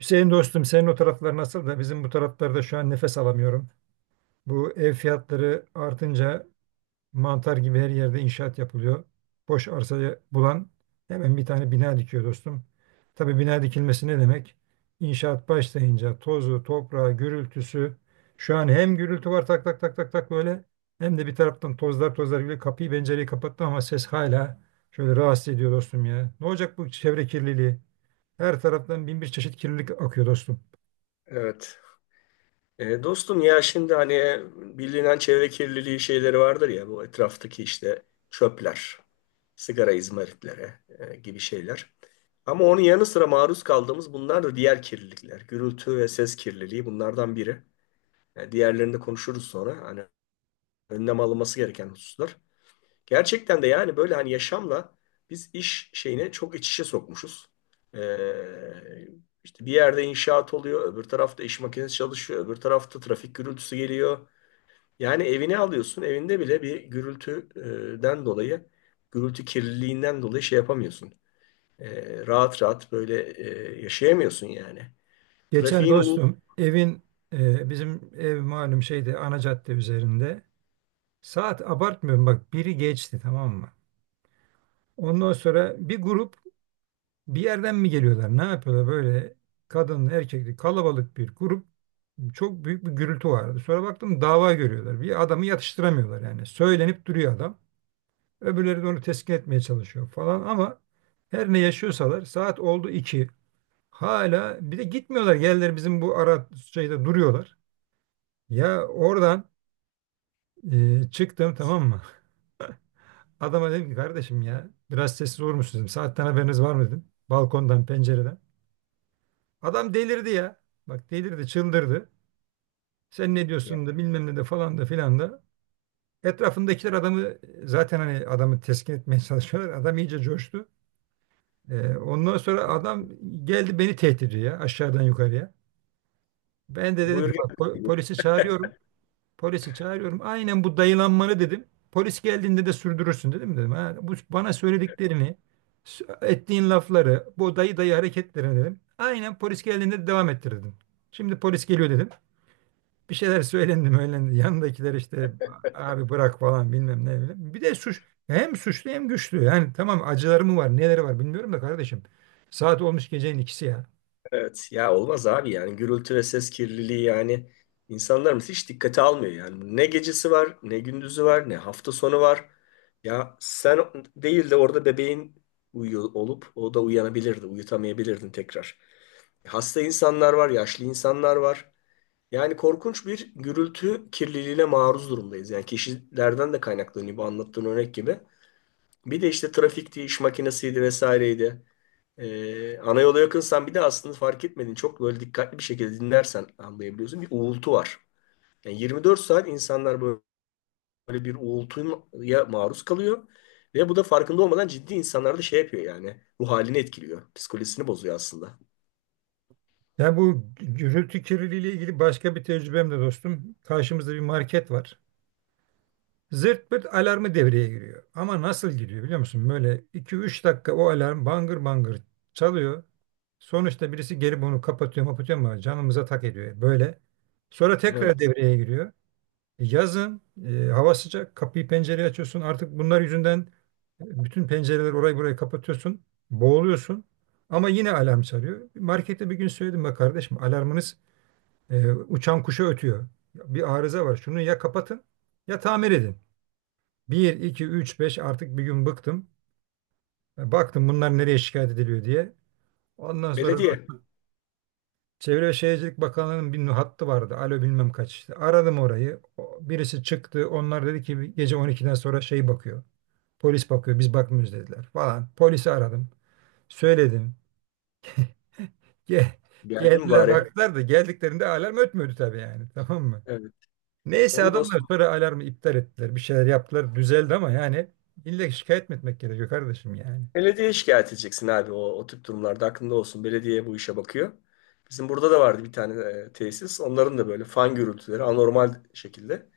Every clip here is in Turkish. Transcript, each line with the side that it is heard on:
right: Hüseyin dostum senin o taraflar nasıl da bizim bu taraflarda şu an nefes alamıyorum. Bu ev fiyatları artınca mantar gibi her yerde inşaat yapılıyor. Boş arsayı bulan hemen bir tane bina dikiyor dostum. Tabii bina dikilmesi ne demek? İnşaat başlayınca tozu, toprağı, gürültüsü. Şu an hem gürültü var tak tak tak tak tak böyle hem de bir taraftan tozlar tozlar gibi kapıyı pencereyi kapattım ama ses hala şöyle rahatsız ediyor dostum ya. Ne olacak bu çevre kirliliği? Her taraftan bin bir çeşit kirlilik akıyor dostum.
left: Evet. Dostum ya şimdi hani bilinen çevre kirliliği şeyleri vardır ya bu etraftaki işte çöpler, sigara izmaritleri gibi şeyler. Ama onun yanı sıra maruz kaldığımız bunlar da diğer kirlilikler. Gürültü ve ses kirliliği bunlardan biri. Diğerlerini de konuşuruz sonra. Hani önlem alınması gereken hususlar. Gerçekten de yani böyle hani yaşamla biz iş şeyini çok iç içe sokmuşuz. Ee, işte bir yerde inşaat oluyor, öbür tarafta iş makinesi çalışıyor, öbür tarafta trafik gürültüsü geliyor. Yani evini alıyorsun, evinde bile bir gürültüden dolayı, gürültü kirliliğinden dolayı şey yapamıyorsun. Rahat rahat böyle yaşayamıyorsun yani.
right: Geçen
left: Trafiğin uğultusu.
right: dostum evin bizim ev malum şeyde ana cadde üzerinde. Saat abartmıyorum bak biri geçti tamam mı? Ondan sonra bir grup bir yerden mi geliyorlar ne yapıyorlar böyle kadın erkekli kalabalık bir grup çok büyük bir gürültü vardı. Sonra baktım dava görüyorlar bir adamı yatıştıramıyorlar yani söylenip duruyor adam. Öbürleri de onu teskin etmeye çalışıyor falan ama her ne yaşıyorsalar saat oldu 2 hala bir de gitmiyorlar geldiler bizim bu ara şeyde duruyorlar. Ya oradan çıktım tamam mı? Adama dedim ki kardeşim ya biraz sessiz olur musunuz dedim. Saatten haberiniz var mı dedim. Balkondan pencereden. Adam delirdi ya. Bak delirdi çıldırdı. Sen ne diyorsun da bilmem ne de falan da filan da. Etrafındakiler adamı zaten hani adamı teskin etmeye çalışıyorlar. Adam iyice coştu. Ondan sonra adam geldi beni tehdit ediyor ya aşağıdan yukarıya. Ben de dedim ki
left: Buyur
right: bak
left: gel.
right: polisi çağırıyorum. Polisi çağırıyorum. Aynen bu dayılanmanı dedim. Polis geldiğinde de sürdürürsün dedim. Ha, bu bana söylediklerini, ettiğin lafları, bu dayı dayı hareketlerini dedim. Aynen polis geldiğinde de devam ettir dedim. Şimdi polis geliyor dedim. Bir şeyler söylendi söylendi. Yanındakiler işte abi bırak falan bilmem ne, bilmem. Bir de suç hem suçlu hem güçlü. Yani tamam acıları mı var neleri var bilmiyorum da kardeşim. Saat olmuş gecenin 2'si ya.
left: Evet ya olmaz abi yani gürültü ve ses kirliliği yani insanlarımız hiç dikkate almıyor yani. Ne gecesi var, ne gündüzü var, ne hafta sonu var. Ya sen değil de orada bebeğin uyuyor olup o da uyanabilirdi, uyutamayabilirdin tekrar. Hasta insanlar var, yaşlı insanlar var. Yani korkunç bir gürültü kirliliğine maruz durumdayız. Yani kişilerden de kaynaklanıyor bu anlattığın örnek gibi. Bir de işte trafikti, iş makinesiydi vesaireydi. Ana yola yakınsan bir de aslında fark etmedin. Çok böyle dikkatli bir şekilde dinlersen anlayabiliyorsun. Bir uğultu var. Yani 24 saat insanlar böyle bir uğultuya maruz kalıyor. Ve bu da farkında olmadan ciddi insanlarda şey yapıyor yani. Ruh halini etkiliyor. Psikolojisini bozuyor aslında.
right: Ya bu gürültü kirliliği ile ilgili başka bir tecrübem de dostum. Karşımızda bir market var. Zırt pırt alarmı devreye giriyor. Ama nasıl giriyor biliyor musun? Böyle 2-3 dakika o alarm bangır bangır çalıyor. Sonuçta birisi gelip onu kapatıyor mapatıyor ama canımıza tak ediyor böyle. Sonra tekrar
left: Evet.
right: devreye giriyor. Yazın hava sıcak kapıyı pencereyi açıyorsun. Artık bunlar yüzünden bütün pencereleri orayı burayı kapatıyorsun. Boğuluyorsun. Ama yine alarm çalıyor. Markette bir gün söyledim ya kardeşim alarmınız uçan kuşa ötüyor. Bir arıza var şunu ya kapatın ya tamir edin. Bir 2 3 5 artık bir gün bıktım. Baktım bunlar nereye şikayet ediliyor diye. Ondan sonra
left: Belediye.
right: bu Çevre ve Şehircilik Bakanlığı'nın bir hattı vardı. Alo bilmem kaç işte. Aradım orayı. Birisi çıktı. Onlar dedi ki gece 12'den sonra şey bakıyor. Polis bakıyor biz bakmıyoruz dediler falan. Polisi aradım. Söyledim. Ge-
left: Geldim
right: Geldiler
left: bari.
right: baktılar da geldiklerinde alarm ötmüyordu tabii yani tamam mı?
left: Evet.
right: Neyse
left: Onu
right: adamlar
left: dostum.
right: sonra alarmı iptal ettiler. Bir şeyler yaptılar düzeldi ama yani illa şikayet mi etmek gerekiyor kardeşim yani.
left: Belediyeye şikayet edeceksin abi o tip durumlarda. Aklında olsun. Belediye bu işe bakıyor. Bizim burada da vardı bir tane tesis. Onların da böyle fan gürültüleri anormal şekilde.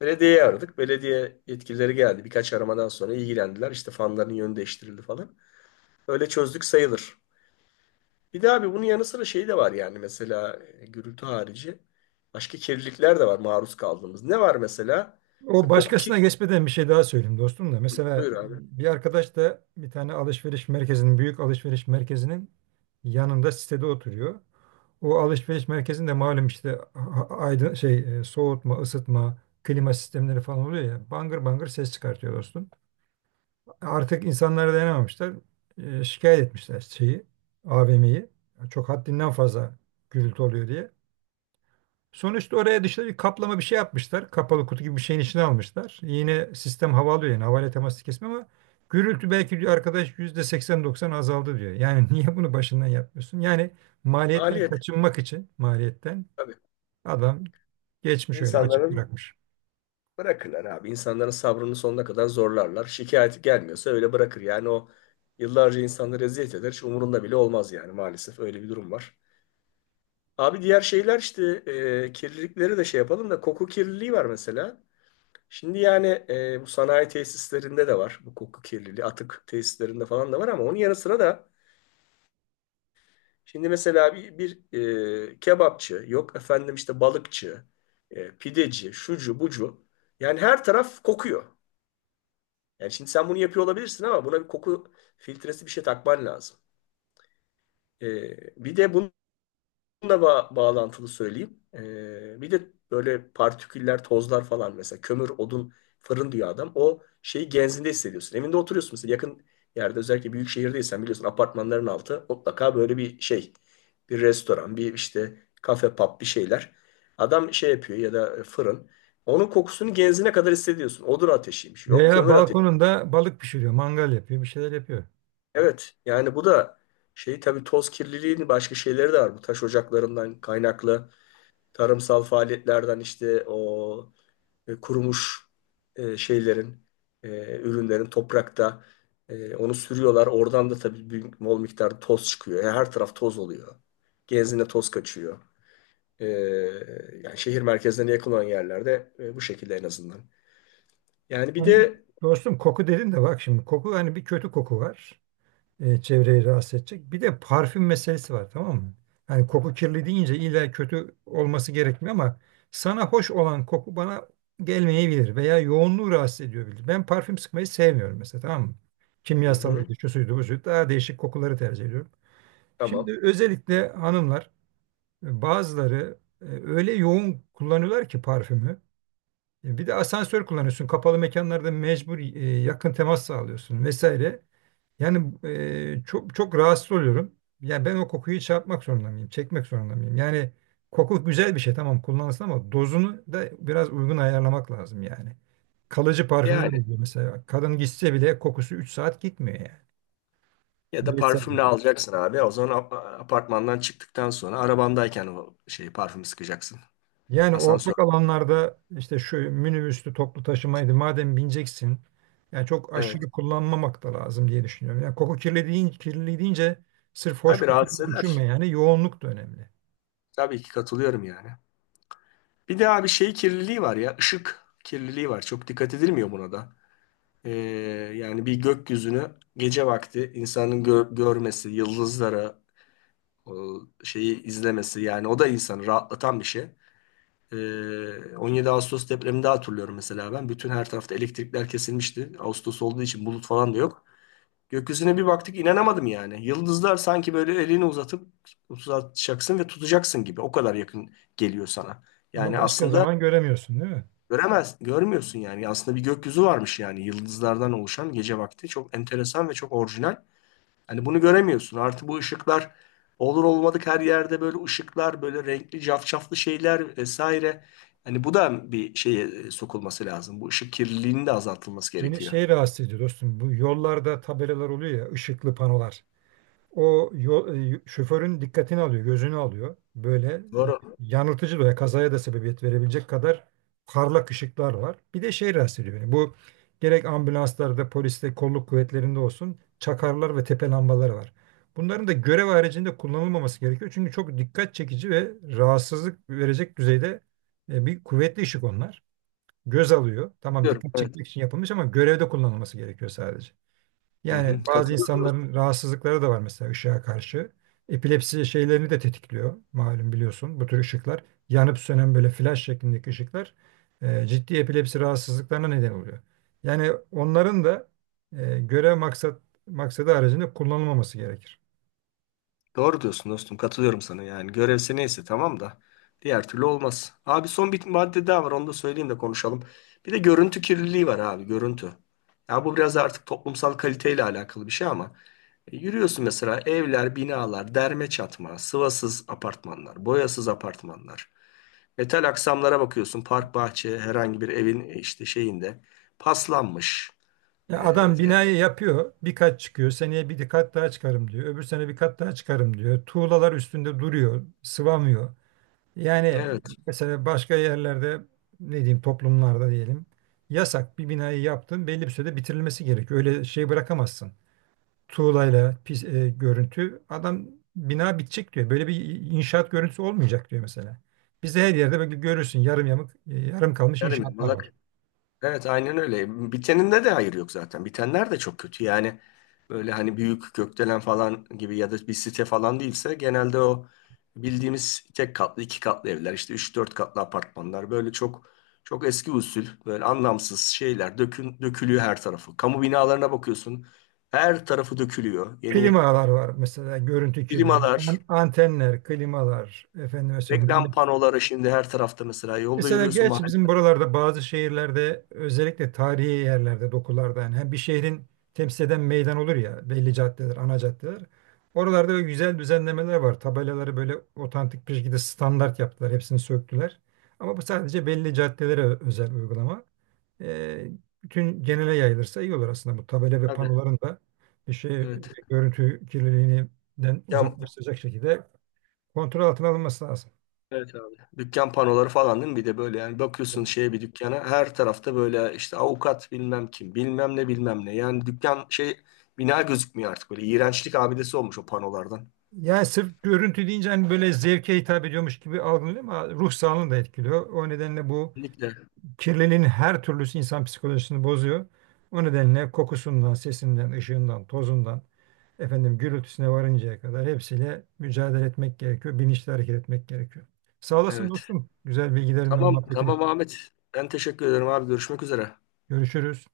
left: Belediyeyi aradık. Belediye yetkilileri geldi. Birkaç aramadan sonra ilgilendiler. İşte fanların yönü değiştirildi falan. Öyle çözdük sayılır. Bir de abi bunun yanı sıra şey de var yani mesela gürültü harici başka kirlilikler de var maruz kaldığımız. Ne var mesela?
right: O
left: İşte koku
right: başkasına
left: kirli.
right: geçmeden bir şey daha söyleyeyim dostum da. Mesela
left: Buyur abi.
right: bir arkadaş da bir tane alışveriş merkezinin, büyük alışveriş merkezinin yanında sitede oturuyor. O alışveriş merkezinde malum işte aydın şey soğutma, ısıtma, klima sistemleri falan oluyor ya. Bangır bangır ses çıkartıyor dostum. Artık insanlara dayanamamışlar. Şikayet etmişler şeyi, AVM'yi. Çok haddinden fazla gürültü oluyor diye. Sonuçta oraya dışta bir kaplama bir şey yapmışlar. Kapalı kutu gibi bir şeyin içine almışlar. Yine sistem havalıyor yani havayla teması kesme ama gürültü belki diyor arkadaş %80-90 azaldı diyor. Yani niye bunu başından yapmıyorsun? Yani maliyetten
left: Maliyet.
right: kaçınmak için maliyetten
left: Tabii.
right: adam geçmiş öyle açık
left: İnsanların
right: bırakmış.
left: bırakırlar abi. İnsanların sabrını sonuna kadar zorlarlar. Şikayeti gelmiyorsa öyle bırakır. Yani o yıllarca insanları eziyet eder. Hiç umurunda bile olmaz yani maalesef öyle bir durum var. Abi diğer şeyler işte kirlilikleri de şey yapalım da koku kirliliği var mesela. Şimdi yani bu sanayi tesislerinde de var bu koku kirliliği. Atık tesislerinde falan da var ama onun yanı sıra da şimdi mesela bir kebapçı yok efendim işte balıkçı, pideci, şucu bucu. Yani her taraf kokuyor. Yani şimdi sen bunu yapıyor olabilirsin ama buna bir koku filtresi bir şey takman lazım. E, Bir de bunun da bağlantılı söyleyeyim. Bir de böyle partiküller, tozlar falan mesela kömür, odun, fırın diyor adam. O şeyi genzinde hissediyorsun. Evinde oturuyorsun mesela yakın yerde özellikle büyük şehirdeysen biliyorsun apartmanların altı mutlaka böyle bir şey. Bir restoran, bir işte kafe, pub bir şeyler. Adam şey yapıyor ya da fırın. Onun kokusunu genzine kadar hissediyorsun. Odun ateşiymiş. Yok
right: Veya
left: kömür ateşi.
right: balkonunda balık pişiriyor, mangal yapıyor, bir şeyler yapıyor.
left: Evet yani bu da şey tabii toz kirliliğinin başka şeyleri de var. Bu taş ocaklarından kaynaklı tarımsal faaliyetlerden işte o kurumuş şeylerin, ürünlerin toprakta onu sürüyorlar. Oradan da tabii büyük bol miktarda toz çıkıyor. Yani her taraf toz oluyor. Genzine toz kaçıyor. E, Yani şehir merkezlerine yakın olan yerlerde bu şekilde en azından. Yani bir
right: Yani
left: de
right: dostum koku dedin de bak şimdi koku hani bir kötü koku var. Çevreyi rahatsız edecek. Bir de parfüm meselesi var tamam mı? Yani koku kirli deyince illa kötü olması gerekmiyor ama sana hoş olan koku bana gelmeyebilir veya yoğunluğu rahatsız ediyor. Ben parfüm sıkmayı sevmiyorum mesela tamam mı?
left: hı hı,
right: Kimyasalıydı, şu suydu, bu suydu. Daha değişik kokuları tercih ediyorum.
left: tamam.
right: Şimdi özellikle hanımlar bazıları öyle yoğun kullanıyorlar ki parfümü. Bir de asansör kullanıyorsun. Kapalı mekanlarda mecbur yakın temas sağlıyorsun vesaire. Yani çok çok rahatsız oluyorum. Yani ben o kokuyu çarpmak zorunda mıyım? Çekmek zorunda mıyım? Yani koku güzel bir şey tamam kullanılsın ama dozunu da biraz uygun ayarlamak lazım yani. Kalıcı parfümler
left: Yani
right: oluyor mesela. Kadın gitse bile kokusu 3 saat gitmiyor yani.
left: ya da parfümle
right: Vesaire.
left: alacaksın abi. O zaman apartmandan çıktıktan sonra arabandayken o şeyi parfümü sıkacaksın.
right: Yani
left: Asansör.
right: ortak alanlarda işte şu minibüslü toplu taşımaydı madem bineceksin yani çok
left: Evet.
right: aşırı kullanmamak da lazım diye düşünüyorum. Yani koku kirli deyince, kirli deyince sırf hoş
left: Tabii
right: koku
left: rahatsız
right: diye düşünme
left: eder.
right: yani yoğunluk da önemli.
left: Tabii ki katılıyorum yani. Bir de abi şey kirliliği var ya ışık kirliliği var. Çok dikkat edilmiyor buna da. Ee, Yani bir gökyüzünü gece vakti insanın görmesi, yıldızları o şeyi izlemesi yani o da insanı rahatlatan bir şey. 17 Ağustos depreminde hatırlıyorum mesela ben. Bütün her tarafta elektrikler kesilmişti. Ağustos olduğu için bulut falan da yok. Gökyüzüne bir baktık inanamadım yani. Yıldızlar sanki böyle elini uzatıp uzatacaksın ve tutacaksın gibi. O kadar yakın geliyor sana.
right: Ama
left: Yani
right: başka
left: aslında
right: zaman göremiyorsun değil mi?
left: göremez, görmüyorsun yani. Aslında bir gökyüzü varmış yani yıldızlardan oluşan gece vakti. Çok enteresan ve çok orijinal. Hani bunu göremiyorsun. Artı bu ışıklar olur olmadık her yerde böyle ışıklar, böyle renkli cafcaflı şeyler vesaire. Hani bu da bir şeye sokulması lazım. Bu ışık kirliliğinin de azaltılması
right: Beni
left: gerekiyor.
right: şey rahatsız ediyor dostum bu yollarda tabelalar oluyor ya ışıklı panolar. O yol, şoförün dikkatini alıyor, gözünü alıyor. Böyle
left: Doğru.
right: yanıltıcı veya kazaya da sebebiyet verebilecek kadar parlak ışıklar var. Bir de şey rahatsız ediyor beni. Bu gerek ambulanslarda, poliste, kolluk kuvvetlerinde olsun çakarlar ve tepe lambaları var. Bunların da görev haricinde kullanılmaması gerekiyor. Çünkü çok dikkat çekici ve rahatsızlık verecek düzeyde bir kuvvetli ışık onlar. Göz alıyor. Tamam
left: Diyorum,
right: dikkat
left: evet.
right: çekmek için yapılmış ama görevde kullanılması gerekiyor sadece.
left: Hı hı.
right: Yani bazı
left: Katılıyorum.
right: insanların rahatsızlıkları da var mesela ışığa karşı. Epilepsi şeylerini de tetikliyor malum biliyorsun bu tür ışıklar. Yanıp sönen böyle flash şeklindeki ışıklar ciddi epilepsi rahatsızlıklarına neden oluyor. Yani onların da e, görev maksat maksadı haricinde kullanılmaması gerekir.
left: Doğru diyorsun dostum katılıyorum sana yani görevse neyse tamam da diğer türlü olmaz. Abi son bir madde daha var onu da söyleyeyim de konuşalım. Bir de görüntü kirliliği var abi görüntü. Ya bu biraz artık toplumsal kaliteyle alakalı bir şey ama yürüyorsun mesela evler, binalar, derme çatma, sıvasız apartmanlar, boyasız apartmanlar. Metal aksamlara bakıyorsun park bahçe herhangi bir evin işte şeyinde paslanmış. E,
right: Ya adam
left: e,
right: binayı yapıyor, bir kat çıkıyor, seneye bir kat daha çıkarım diyor, öbür sene bir kat daha çıkarım diyor. Tuğlalar üstünde duruyor, sıvamıyor. Yani
left: evet.
right: mesela başka yerlerde ne diyeyim toplumlarda diyelim yasak bir binayı yaptın belli bir sürede bitirilmesi gerekiyor. Öyle şey bırakamazsın. Tuğlayla pis, görüntü adam bina bitecek diyor. Böyle bir inşaat görüntüsü olmayacak diyor mesela. Bizde her yerde böyle görürsün yarım yamuk yarım kalmış
left: Yarım
right: inşaatlar var.
left: yamalak. Evet, aynen öyle. Biteninde de hayır yok zaten. Bitenler de çok kötü. Yani böyle hani büyük gökdelen falan gibi ya da bir site falan değilse genelde o bildiğimiz tek katlı, iki katlı evler, işte üç dört katlı apartmanlar böyle çok çok eski usul, böyle anlamsız şeyler dökün, dökülüyor her tarafı. Kamu binalarına bakıyorsun. Her tarafı dökülüyor. Yeni
right: Klimalar var mesela görüntü kirliliği.
left: primalar,
right: Antenler, klimalar efendime
left: reklam
right: söyleyeyim.
left: panoları şimdi her tarafta mesela. Yolda
right: Mesela
left: yürüyorsun
right: gerçi bizim buralarda bazı şehirlerde özellikle tarihi yerlerde dokularda yani hem bir şehrin temsil eden meydan olur ya belli caddeler, ana caddeler. Oralarda böyle güzel düzenlemeler var. Tabelaları böyle otantik bir şekilde standart yaptılar. Hepsini söktüler. Ama bu sadece belli caddelere özel uygulama. Ee, Bütün genele yayılırsa iyi olur aslında bu tabela ve
left: mahallede.
right: panoların da bir şey
left: Evet.
right: görüntü kirliliğinden
left: Ya
right: uzaklaştıracak şekilde kontrol altına alınması lazım.
left: evet abi. Dükkan panoları falan değil mi? Bir de böyle yani bakıyorsun şeye bir dükkana her tarafta böyle işte avukat bilmem kim bilmem ne bilmem ne. Yani dükkan şey bina gözükmüyor artık böyle iğrençlik abidesi olmuş o panolardan.
right: Yani sırf görüntü deyince hani böyle zevke hitap ediyormuş gibi algılanıyor ama ruh sağlığını da etkiliyor. O nedenle bu
left: Kesinlikle.
right: kirliliğin her türlüsü insan psikolojisini bozuyor. O nedenle kokusundan, sesinden, ışığından, tozundan, efendim gürültüsüne varıncaya kadar hepsiyle mücadele etmek gerekiyor. Bilinçli hareket etmek gerekiyor. Sağ olasın
left: Evet.
right: dostum. Güzel bilgilerin ve
left: Tamam
right: muhabbetin
left: tamam
right: için.
left: Ahmet. Ben teşekkür ederim abi. Görüşmek üzere.
right: Görüşürüz.